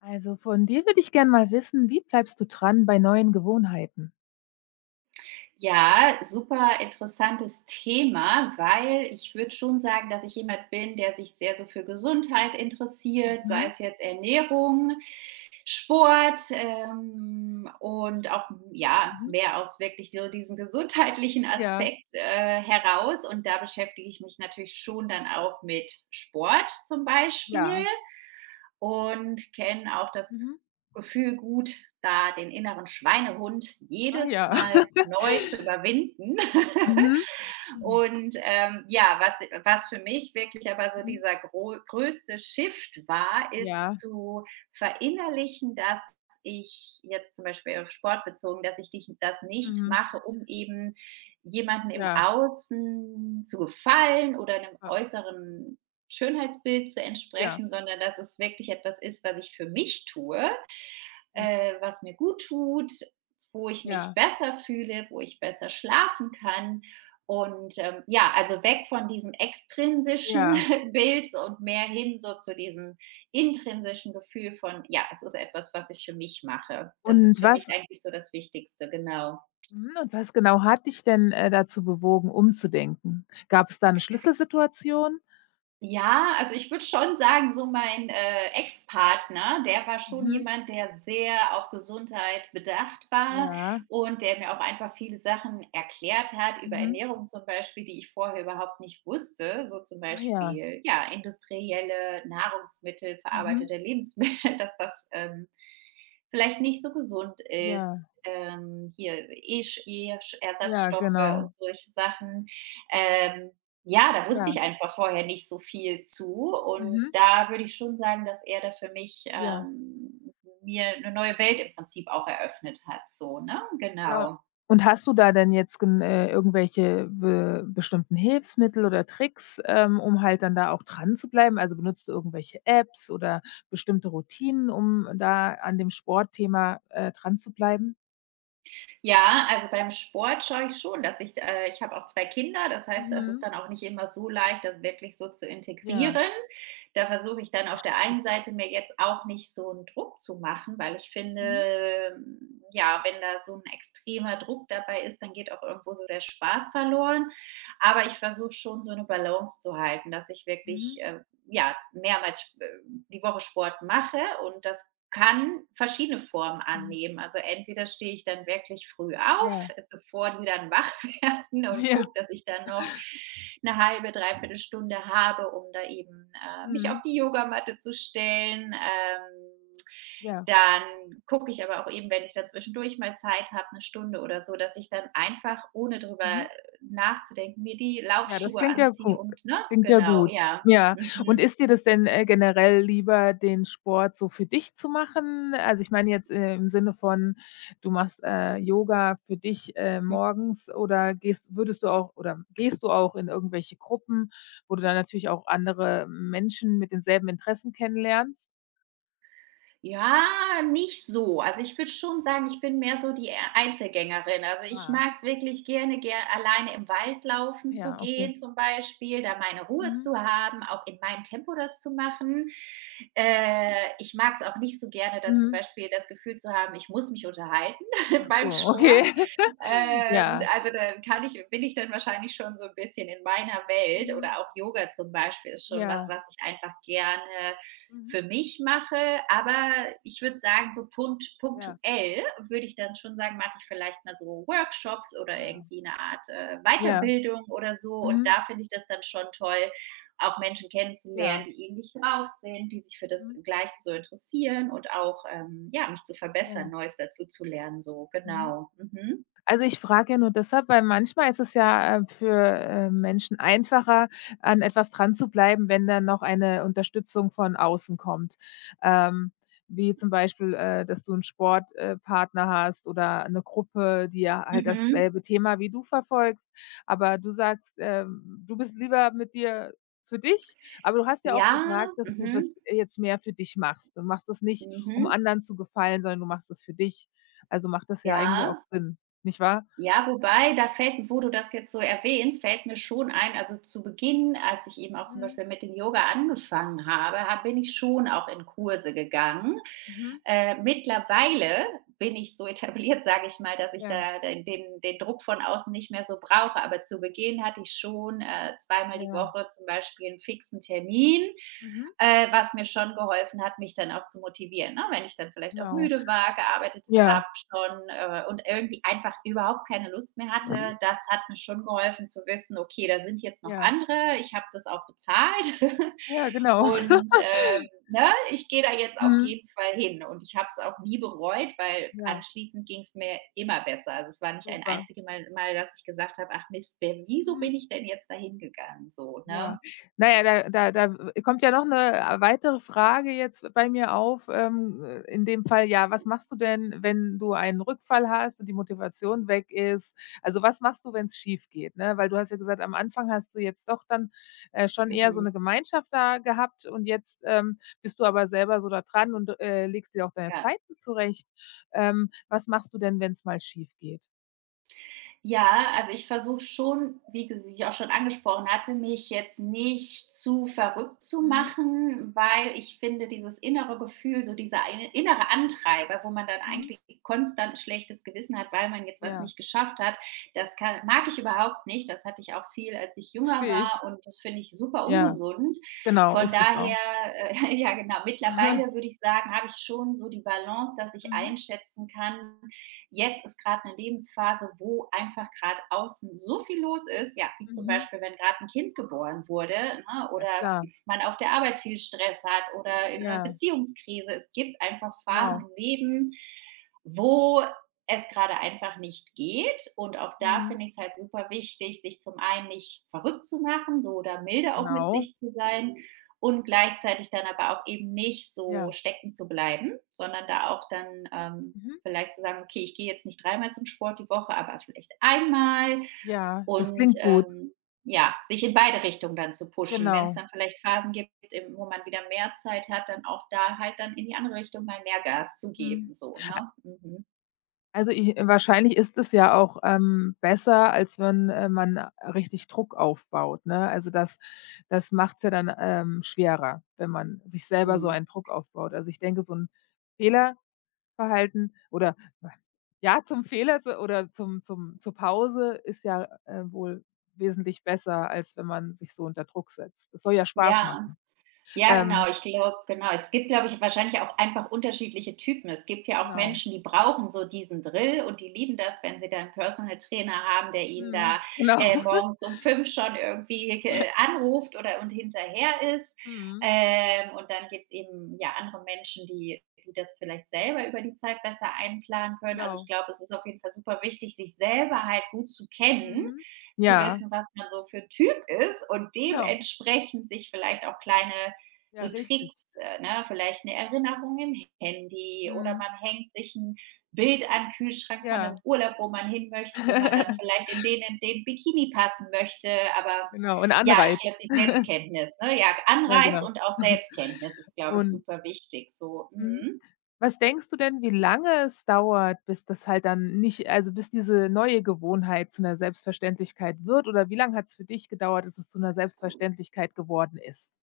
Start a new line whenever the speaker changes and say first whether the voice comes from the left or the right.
left: Also von dir würde ich gerne mal wissen, wie bleibst du dran bei neuen Gewohnheiten?
right: Ja, super interessantes Thema, weil ich würde schon sagen, dass ich jemand bin, der sich sehr so für Gesundheit interessiert, sei
left: Mhm,
right: es jetzt Ernährung, Sport, und auch, ja,
left: mhm.
right: mehr aus wirklich so diesem gesundheitlichen
left: Ja,
right: Aspekt, heraus. Und da beschäftige ich mich natürlich schon dann auch mit Sport zum Beispiel
left: ja.
right: und kennen auch das
left: Mhm.
right: Gefühl gut, da den inneren Schweinehund
left: Ach
right: jedes
left: ja.
right: Mal neu zu überwinden.
left: Mhm. Mhm,
right: Und ja, was für mich wirklich aber so
left: mhm.
right: dieser größte Shift war, ist
left: Ja,
right: zu verinnerlichen, dass ich jetzt zum Beispiel auf Sport bezogen, dass das nicht
left: mhm,
right: mache, um eben jemanden im
left: ja,
right: Außen zu gefallen oder einem
left: äh,
right: äußeren Schönheitsbild zu
left: ja,
right: entsprechen, sondern dass es wirklich etwas ist, was ich für mich tue,
left: in
right: was mir gut tut, wo ich mich
left: ja,
right: besser fühle, wo ich besser schlafen kann. Und ja, also weg von diesem extrinsischen
left: ja.
right: Bild und mehr hin so zu diesem intrinsischen Gefühl von, ja, es ist etwas, was ich für mich mache. Das ist
left: Und
right: für mich
left: was
right: eigentlich so das Wichtigste, genau.
left: mhm, und was genau hat dich denn, dazu bewogen, umzudenken? Gab es da eine Schlüsselsituation?
right: Ja, also ich würde schon sagen, so mein, Ex-Partner, der war schon
left: Mhm,
right: jemand, der sehr auf Gesundheit bedacht war
left: ja,
right: und der mir auch einfach viele Sachen erklärt hat über
left: mhm.
right: Ernährung zum Beispiel, die ich vorher überhaupt nicht wusste. So zum
left: Ach ja,
right: Beispiel, ja, industrielle Nahrungsmittel,
left: mhm,
right: verarbeitete Lebensmittel, dass das, vielleicht nicht so gesund
left: ja,
right: ist. Hier, E sch
left: ja,
right: Ersatzstoffe
left: genau.
right: und solche Sachen. Ähm, ja, da wusste
left: Ja,
right: ich einfach vorher nicht so viel zu
left: mhm,
right: und da würde ich schon sagen, dass er da für mich,
left: ja.
right: mir eine neue Welt im Prinzip auch eröffnet hat, so, ne?
left: Ja,
right: Genau.
left: und hast du da denn jetzt gen irgendwelche be bestimmten Hilfsmittel oder Tricks, um halt dann da auch dran zu bleiben? Also, benutzt du irgendwelche Apps oder bestimmte Routinen, um da an dem Sportthema, dran zu bleiben?
right: Ja, also, beim Sport schaue ich schon, dass ich ich habe auch 2 Kinder, das heißt, das ist
left: Mhm.
right: dann auch nicht immer so leicht, das wirklich so zu
left: Ja,
right: integrieren. Da versuche ich dann auf der
left: verstehe.
right: einen Seite mir jetzt auch nicht so einen Druck zu machen, weil ich
left: Mhm.
right: finde, ja, wenn da so ein extremer Druck dabei ist, dann geht auch irgendwo so der Spaß verloren. Aber ich versuche schon so eine Balance zu halten, dass ich
left: Mhm.
right: wirklich ja, mehrmals die Woche Sport mache und das kann verschiedene Formen
left: Mhm.
right: annehmen. Also entweder stehe ich dann wirklich früh
left: Ja.
right: auf, bevor die dann wach Karten und
left: Ja.
right: gucke, dass ich dann noch eine halbe, dreiviertel Stunde habe, um da eben mich
left: Mhm.
right: auf die Yogamatte zu stellen.
left: Ja.
right: Dann gucke ich aber auch eben, wenn ich da zwischendurch mal Zeit habe, eine Stunde oder so, dass ich dann einfach, ohne
left: Mhm.
right: drüber nachzudenken, mir die
left: Ja, das
right: Laufschuhe
left: klingt ja
right: anziehe
left: gu
right: und, ne?
left: klingt ja
right: Genau,
left: gut.
right: ja.
left: Ja. Und
right: Mhm.
left: ist dir das denn, generell lieber, den Sport so für dich zu machen? Also, ich meine jetzt, im Sinne von, du machst, Yoga für dich, morgens oder gehst würdest du auch oder gehst du auch in irgendwelche Gruppen, wo du dann natürlich auch andere Menschen mit denselben Interessen kennenlernst?
right: Ja, nicht so. Also, ich würde schon sagen, ich bin mehr so die Einzelgängerin. Also, ich
left: Ah,
right: mag's wirklich gerne ger alleine im Wald laufen zu
left: ja, okay.
right: gehen zum Beispiel, da meine Ruhe
left: Mhm.
right: zu haben, auch in meinem Tempo das zu machen. Äh, ich mag's auch nicht so gerne, da zum
left: Mhm.
right: Beispiel das Gefühl zu haben, ich muss mich unterhalten
left: Ach so,
right: beim
left: okay.
right: Sport.
left: Ja.
right: Also, dann kann ich bin ich dann wahrscheinlich schon so ein bisschen in meiner Welt
left: Mhm.
right: oder auch Yoga zum Beispiel ist schon was,
left: Ja.
right: was ich einfach gerne
left: Mhm.
right: für mich mache. Aber ich würde sagen, so
left: Ja.
right: punktuell würde ich dann schon sagen, mache ich vielleicht mal so Workshops oder
left: Ah.
right: irgendwie eine Art
left: Ja.
right: Weiterbildung oder so. Und
left: Mhm.
right: da finde ich das dann schon toll, auch Menschen kennenzulernen,
left: Ja.
right: die ähnlich drauf sind, die sich für das
left: Mhm.
right: Gleiche so interessieren und auch ja, mich zu
left: Ja,
right: verbessern, Neues dazu zu lernen. So,
left: mhm.
right: genau. Mhm.
left: Also, ich frage ja nur deshalb, weil manchmal ist es ja, für, Menschen einfacher, an etwas dran zu bleiben, wenn dann noch eine Unterstützung von außen kommt. Ähm, wie zum Beispiel, dass du einen Sportpartner Partner hast oder eine Gruppe, die ja halt
right: Mhm.
left: dasselbe Thema wie du verfolgst. Aber du sagst, du bist lieber mit dir für dich, aber du hast ja auch
right: Ja.
left: gesagt, dass du das
right: Mhm.
left: jetzt mehr für dich machst. Du machst das nicht, um
right: Mhm.
left: anderen zu gefallen, sondern du machst das für dich. Also, macht das ja eigentlich auch
right: Ja.
left: Sinn. Nicht wahr?
right: Ja, wobei, da fällt wo du das jetzt so erwähnst, fällt mir schon ein, also zu Beginn, als ich eben auch zum
left: Mhm.
right: Beispiel mit dem Yoga angefangen habe, ha bin ich schon auch in Kurse gegangen.
left: Mhm.
right: Mittlerweile bin ich so etabliert, sage ich mal, dass ich
left: Ja,
right: da den Druck von außen nicht mehr so brauche. Aber zu Beginn hatte ich schon zweimal die
left: ja.
right: Woche zum Beispiel einen fixen Termin,
left: Mhm.
right: was mir schon geholfen hat, mich dann auch zu motivieren. Ne? Wenn ich dann vielleicht auch
left: Genau.
right: müde war, gearbeitet
left: Ja.
right: habe schon und irgendwie einfach überhaupt keine Lust mehr
left: Mhm.
right: hatte, das hat mir schon geholfen zu wissen, okay, da sind jetzt noch
left: Ja.
right: andere, ich habe das auch bezahlt.
left: Ja, genau.
right: und ähm, Ne, ich gehe da jetzt auf
left: Mhm.
right: jeden Fall hin und ich habe es auch nie bereut, weil
left: Ja,
right: anschließend ging es mir immer besser. Also, es war nicht ein
left: super.
right: einziges Mal, dass ich gesagt habe: „Ach Mist, wer wieso
left: Mhm.
right: bin ich denn jetzt da hingegangen?“ So,
left: Ja.
right: ne?
left: Na ja, da kommt ja noch 'ne weitere Frage jetzt bei mir auf, in dem Fall, ja, was machst du denn, wenn du einen Rückfall hast und die Motivation weg ist? Also, was machst du, wenn's schiefgeht, ne? Weil du hast ja gesagt, am Anfang hast du jetzt doch dann, schon eher so 'ne
right: Mhm,
left: Gemeinschaft da gehabt und jetzt, bist du aber selber so da dran und, legst dir auch deine
right: ja.
left: Zeiten zurecht. Was machst du denn, wenn's mal schiefgeht?
right: Ja, also ich versuche schon, wie ges wie ich auch schon angesprochen hatte, mich jetzt nicht zu verrückt zu
left: Mhm,
right: machen, weil ich finde, dieses innere Gefühl, so dieser eine innere Antreiber, wo man dann
left: mhm.
right: eigentlich konstant ein schlechtes Gewissen hat, weil man jetzt was
left: Ja,
right: nicht geschafft hat, das kann mag ich überhaupt nicht. Das hatte ich auch viel, als ich jünger
left: verstehe ich.
right: war und das finde ich super
left: Ja,
right: ungesund.
left: genau,
right: Von
left: ist das auch.
right: daher, ja genau, mittlerweile würde ich sagen, habe ich schon so die Balance, dass ich
left: Mhm,
right: einschätzen kann. Jetzt ist gerade eine Lebensphase, wo einfach gerade außen so viel los ist, ja, wie zum
left: mhm.
right: Beispiel, wenn gerade ein Kind geboren wurde, ne,
left: Ja
right: oder
left: klar.
right: man auf der Arbeit viel Stress hat oder in einer
left: Ja,
right: Beziehungskrise. Es gibt einfach Phasen
left: genau.
right: im Leben, wo es gerade einfach nicht geht. Und auch da
left: Mhm.
right: finde ich es halt super wichtig, sich zum einen nicht verrückt zu machen, so, oder milde auch mit
left: Genau.
right: sich zu sein und gleichzeitig dann aber auch eben nicht so
left: Ja.
right: stecken zu bleiben, sondern da auch dann
left: Mhm.
right: vielleicht zu sagen, okay, ich gehe jetzt nicht dreimal zum Sport die Woche, aber vielleicht einmal,
left: Ja, das
right: und
left: klingt gut.
right: ähm, ja, sich in beide Richtungen dann zu pushen. Wenn es
left: Genau.
right: dann vielleicht Phasen gibt, wo man wieder mehr Zeit hat, dann auch da halt dann in die andere Richtung mal mehr Gas zu
left: Mhm.
right: geben, so, ne? Mhm.
left: Also, ich wahrscheinlich ist es ja auch, besser, als wenn, man richtig Druck aufbaut, ne? Also, das macht's ja dann, schwerer, wenn man sich selber so
right: Mhm.
left: einen Druck aufbaut. Also, ich denke, so ein Fehlerverhalten oder ja, zum Fehler zu oder zum zum zur Pause ist ja, wohl wesentlich besser, als wenn man sich so unter Druck setzt. Es soll ja Spaß
right: Ja.
left: machen.
right: Ja, genau.
left: Ähm,
right: Ich glaube, genau. Es gibt, glaube ich, wahrscheinlich auch einfach unterschiedliche Typen. Es gibt ja auch
left: genau.
right: Menschen, die brauchen so diesen Drill und die lieben das, wenn sie dann 'n Personal Trainer haben, der ihnen
left: Mhm.
right: da,
left: Genau.
right: morgens um 5 schon irgendwie ge
left: Ja.
right: anruft oder und hinterher ist.
left: Mhm.
right: Und dann gibt's eben, ja, andere Menschen, die das vielleicht selber über die Zeit besser einplanen können. Also, ich
left: Genau.
right: glaube, es ist auf jeden Fall super wichtig, sich selber halt gut zu kennen,
left: Mhm.
right: zu
left: Ja,
right: wissen, was man so für 'n Typ ist und
left: genau.
right: dementsprechend sich vielleicht auch kleine
left: Ja,
right: so
left: richtig.
right: Tricks, ne? Vielleicht eine Erinnerung im Handy, oder
left: Mhm.
right: man hängt sich ein Bild an den Kühlschrank von
left: Ja.
right: einem Urlaub, wo man hin möchte, wo man dann vielleicht in den Bikini passen möchte. Aber
left: Genau. Und
right: ja,
left: Anreiz.
right: ich glaube, die Selbstkenntnis, ne? Ja,
left: Ja,
right: Anreiz
left: genau.
right: und auch Selbstkenntnis ist, glaube ich,
left: Und
right: super wichtig so.
left: mhm.
right: Mhm.
left: Was denkst du denn, wie lange es dauert, bis das halt dann nicht also, bis diese neue Gewohnheit zu 'ner Selbstverständlichkeit wird oder wie lang hat's für dich gedauert, dass es zu 'ner Selbstverständlichkeit geworden ist?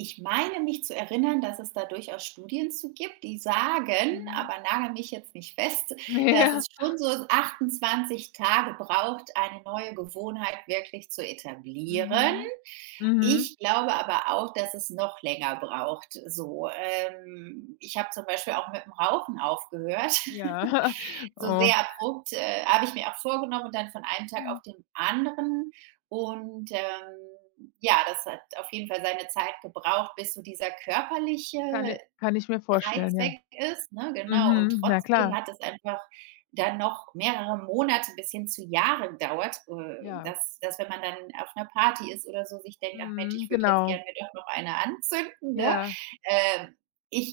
right: Ich meine mich zu erinnern, dass es da durchaus Studien zu gibt, die sagen,
left: Mhm.
right: aber nagel mich jetzt nicht fest, dass
left: Ja.
right: es schon so 28 Tage braucht, eine neue Gewohnheit wirklich zu etablieren.
left: Mhm. Mhm.
right: Ich glaube aber auch, dass es noch länger braucht. So, ich habe zum Beispiel auch mit dem Rauchen aufgehört,
left: Ja.
right: so
left: Oh.
right: sehr abrupt habe ich mir auch vorgenommen, und dann von einem Tag
left: Mhm.
right: auf den anderen. Und ja, das hat auf jeden Fall seine Zeit gebraucht, bis so dieser
left: Kann i
right: körperliche
left: kann ich mir vorstellen,
right: Reiz
left: ja.
right: weg ist. Ne? Genau. Und
left: Mhm. Na
right: trotzdem
left: klar.
right: hat es einfach dann noch mehrere Monate bis hin zu Jahren dauert,
left: Ja.
right: dass, dass wenn man dann auf einer Party ist oder so, sich denkt, ach Mensch,
left: Mhm,
right: ich würde jetzt
left: genau.
right: gerne mir doch noch eine anzünden. Ne?
left: Ja.
right: Ähm,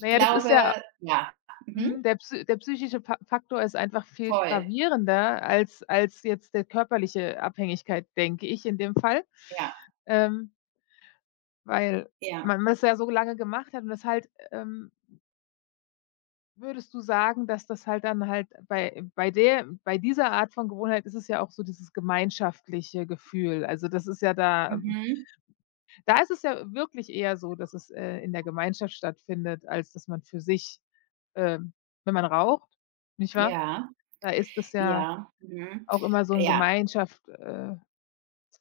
left: Na ja, das ist
right: glaube,
left: ja
right: ja, mhm,
left: Mhm, der psychische Fa Faktor ist einfach viel
right: voll.
left: gravierender als jetzt der körperliche Abhängigkeit, denke ich in dem Fall.
right: Ja,
left: Ähm, weil
right: ja.
left: man das ja so lange gemacht hat und das halt würdest du sagen, dass das halt dann halt bei dieser Art von Gewohnheit ist es ja auch so dieses gemeinschaftliche Gefühl. Also, das ist ja
right: Mhm.
left: da ist es ja wirklich eher so, dass es, in der Gemeinschaft stattfindet, als dass man für sich, ähm wenn man raucht, nicht wahr?
right: Ja,
left: Da ist es ja
right: ja, mhm.
left: auch immer so 'n
right: Ja,
left: Gemeinschaft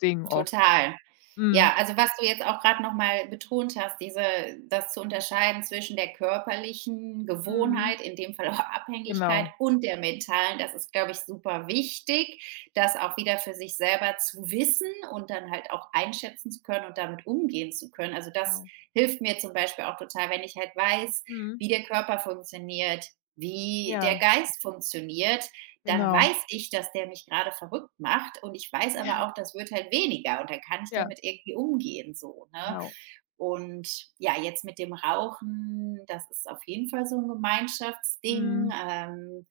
left: Ding oft.
right: total.
left: Mhm.
right: Ja, also was du jetzt auch gerade noch mal betont hast, diese das zu unterscheiden zwischen der körperlichen
left: Mhm.
right: Gewohnheit, in dem Fall auch Abhängigkeit,
left: Genau,
right: und der mentalen, das ist, glaube ich, super wichtig, das auch wieder für sich selber zu wissen und dann halt auch einschätzen zu können und damit umgehen zu können. Also, das
left: genau.
right: hilft mir zum Beispiel auch total, wenn ich halt weiß,
left: Mhm.
right: wie der Körper funktioniert, wie der
left: Ja,
right: Geist funktioniert, dann
left: genau.
right: weiß ich, dass der mich gerade verrückt macht und ich weiß aber auch, das wird halt weniger und dann kann ich
left: Ja,
right: damit irgendwie umgehen, so, ne?
left: genau.
right: Und ja, jetzt mit dem Rauchen, das ist auf jeden Fall so ein Gemeinschaftsding.
left: Mhm.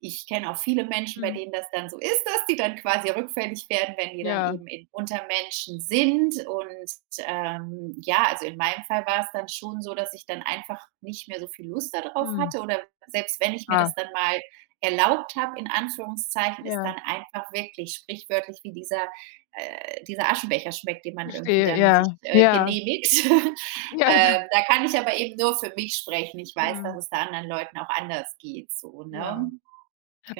right: Ich kenne auch viele Menschen, bei
left: Mhm.
right: denen das dann so ist, dass die dann quasi rückfällig werden, wenn die dann
left: Ja.
right: eben in unter Menschen sind, und, ja, also in meinem Fall war es dann schon so, dass ich dann einfach nicht mehr so viel Lust darauf
left: Mhm.
right: hatte, oder selbst wenn ich mir
left: Ah,
right: das dann mal erlaubt habe, in Anführungszeichen, ist
left: ja,
right: dann einfach wirklich sprichwörtlich, wie dieser, dieser Aschenbecher schmeckt, den man irgendwie
left: verstehe,
right: dann sich
left: ja, ja,
right: genehmigt.
left: ja,
right: Da kann ich aber eben nur für mich sprechen. Ich weiß, dass
left: mhm,
right: es da anderen Leuten auch anders geht, so, ne?
left: ja.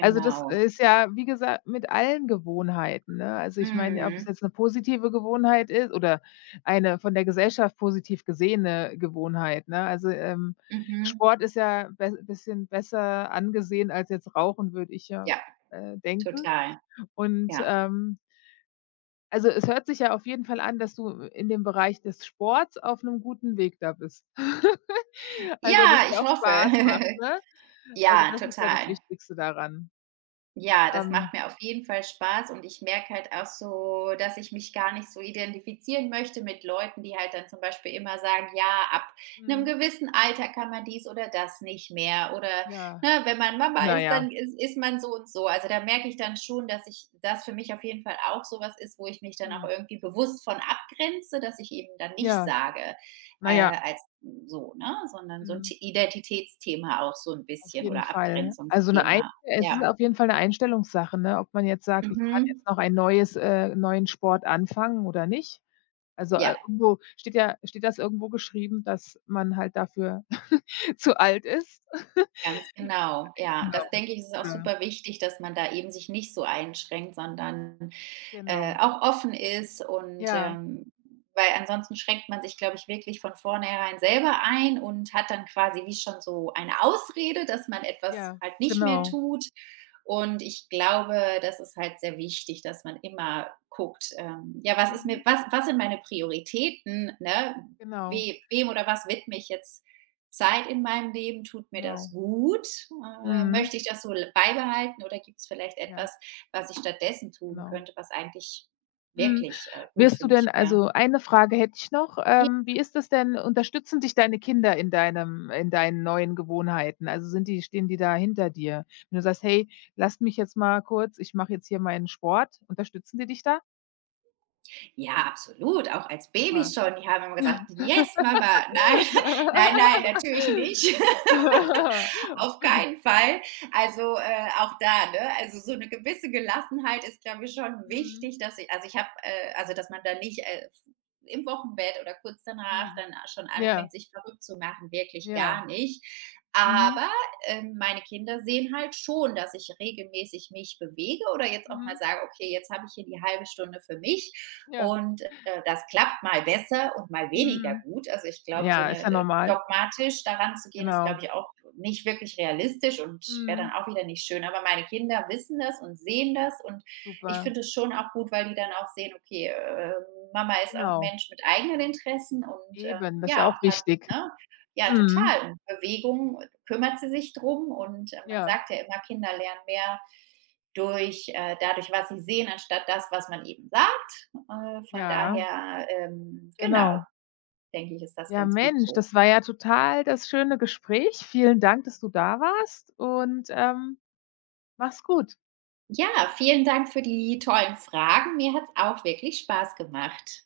left: Also, das ist ja, wie gesagt, mit allen Gewohnheiten, ne? Also, ich meine, ob es
right: Mhm.
left: jetzt eine positive Gewohnheit ist oder eine von der Gesellschaft positiv gesehene Gewohnheit, ne? Also,
right: Mhm.
left: Sport ist ja be bisschen besser angesehen als jetzt Rauchen, würde ich ja,
right: Ja,
left: denken.
right: total.
left: Und,
right: Ja.
left: also, es hört sich ja auf jeden Fall an, dass du in dem Bereich des Sports auf 'nem guten Weg da bist. Also, dass
right: Ja,
left: dir
right: ich
left: auch Spaß macht,
right: hoffe.
left: ne? Also,
right: Ja,
left: das ist ja das
right: total.
left: Wichtigste daran.
right: Ja, das
left: Ähm
right: macht mir auf jeden Fall Spaß und ich merke halt auch so, dass ich mich gar nicht so identifizieren möchte mit Leuten, die halt dann zum Beispiel immer sagen: „Ja, ab einem
left: Mhm.
right: gewissen Alter kann man dies oder das nicht mehr“, oder,
left: Ja,
right: ne, „wenn man Mama
left: na
right: ist,
left: ja.
right: dann ist man so und so.“ Also, da merke ich dann schon, dass ich das für mich auf jeden Fall auch sowas ist, wo ich mich dann auch
left: Mhm.
right: irgendwie bewusst von abgrenze, dass ich eben dann nicht
left: Ja,
right: sage,
left: na ja,
right: als so, ne? Sondern so ein
left: mhm,
right: T Identitätsthema auch so ein
left: auf
right: bisschen,
left: jeden
right: oder
left: Fall. Also 'ne Einst
right: Abgrenzungsthema.
left: es
right: Ja.
left: ist auf jeden Fall 'ne Einstellungssache, ne, ob man jetzt sagt: „Ich kann
right: Mhm.
left: jetzt noch ein neues neuen Sport anfangen oder nicht.“ Also,
right: Ja,
left: irgendwo steht das irgendwo geschrieben, dass man halt dafür zu alt ist?
right: ganz genau. Ja,
left: Genau,
right: das denke ich, ist auch
left: oder
right: super wichtig, dass man da eben sich nicht so einschränkt, sondern
left: genau.
right: auch offen ist, und
left: Ja,
right: weil ansonsten schränkt man sich, glaube ich, wirklich von vornherein selber ein und hat dann quasi wie schon so eine Ausrede, dass man etwas
left: ja,
right: halt nicht mehr
left: genau.
right: tut. Und ich glaube, das ist halt sehr wichtig, dass man immer guckt, ja, was ist mir,
left: Mhm,
right: was, was sind meine Prioritäten, ne?
left: genau,
right: Wem oder was widme ich jetzt Zeit in meinem Leben? Tut mir das
left: genau.
right: gut?
left: Mhm,
right: Möchte ich das so beibehalten, oder gibt es vielleicht
left: ja,
right: etwas, was ich stattdessen tun
left: genau.
right: könnte, was eigentlich
left: Mhm.
right: wirklich gut
left: Wirst
right: für
left: du denn
right: mich wäre.
left: also, eine Frage hätte ich noch. Wie ist das denn? Unterstützen dich deine Kinder in deinem in deinen neuen Gewohnheiten? Also, sind die stehen die da hinter dir? Wenn du sagst: „Hey, lasst mich jetzt mal kurz, ich mache jetzt hier meinen Sport.“ Unterstützen die dich da?
right: Ja, absolut, auch als Baby
left: Super.
right: schon. Die haben immer gesagt: „Yes, Mama.“ Nein, nein, nein, natürlich nicht. Auf keinen Fall. Also, auch da, ne? Also, so eine gewisse Gelassenheit ist, glaube ich, schon
left: Mhm,
right: wichtig, dass ich also, dass man da nicht, im Wochenbett oder kurz danach
left: mhm.
right: dann schon
left: Ja,
right: anfängt, sich verrückt zu machen, wirklich
left: ja.
right: gar nicht.
left: Mhm,
right: Aber meine Kinder sehen halt schon, dass ich regelmäßig mich bewege oder jetzt auch mal
left: mhm.
right: sage, okay, jetzt habe ich hier die halbe Stunde für mich
left: Ja.
right: und das klappt mal besser und mal weniger
left: Mhm.
right: gut. Also ich
left: Mhm.
right: glaube, so
left: Ja, ist ja
right: eine
left: normal.
right: dogmatisch daran zu gehen, ist,
left: Genau.
right: glaube ich, auch nicht wirklich realistisch und wäre dann
left: Mhm.
right: auch wieder nicht schön. Aber meine Kinder wissen das und sehen das und ich
left: Super,
right: finde es schon auch gut, weil die dann auch sehen, okay, Mama ist auch ein
left: genau.
right: Mensch mit eigenen Interessen, und
left: Eben, das ist ja
right: ja,
left: auch
right: auch gerade,
left: wichtig.
right: ne? Ja,
left: Mhm.
right: total. Und Bewegung kümmert sie sich drum, und man
left: Ja,
right: sagt ja immer, Kinder lernen mehr durch dadurch, was sie sehen, anstatt das, was man eben sagt. Von
left: ja,
right: daher, genau,
left: genau.
right: denke ich, ist das
left: Ja,
right: ganz gut
left: Mensch,
right: so.
left: das war ja total das schöne Gespräch. Vielen Dank, dass du da warst und, mach's gut.
right: Ja, vielen Dank für die tollen Fragen. Mir hat es auch wirklich Spaß gemacht.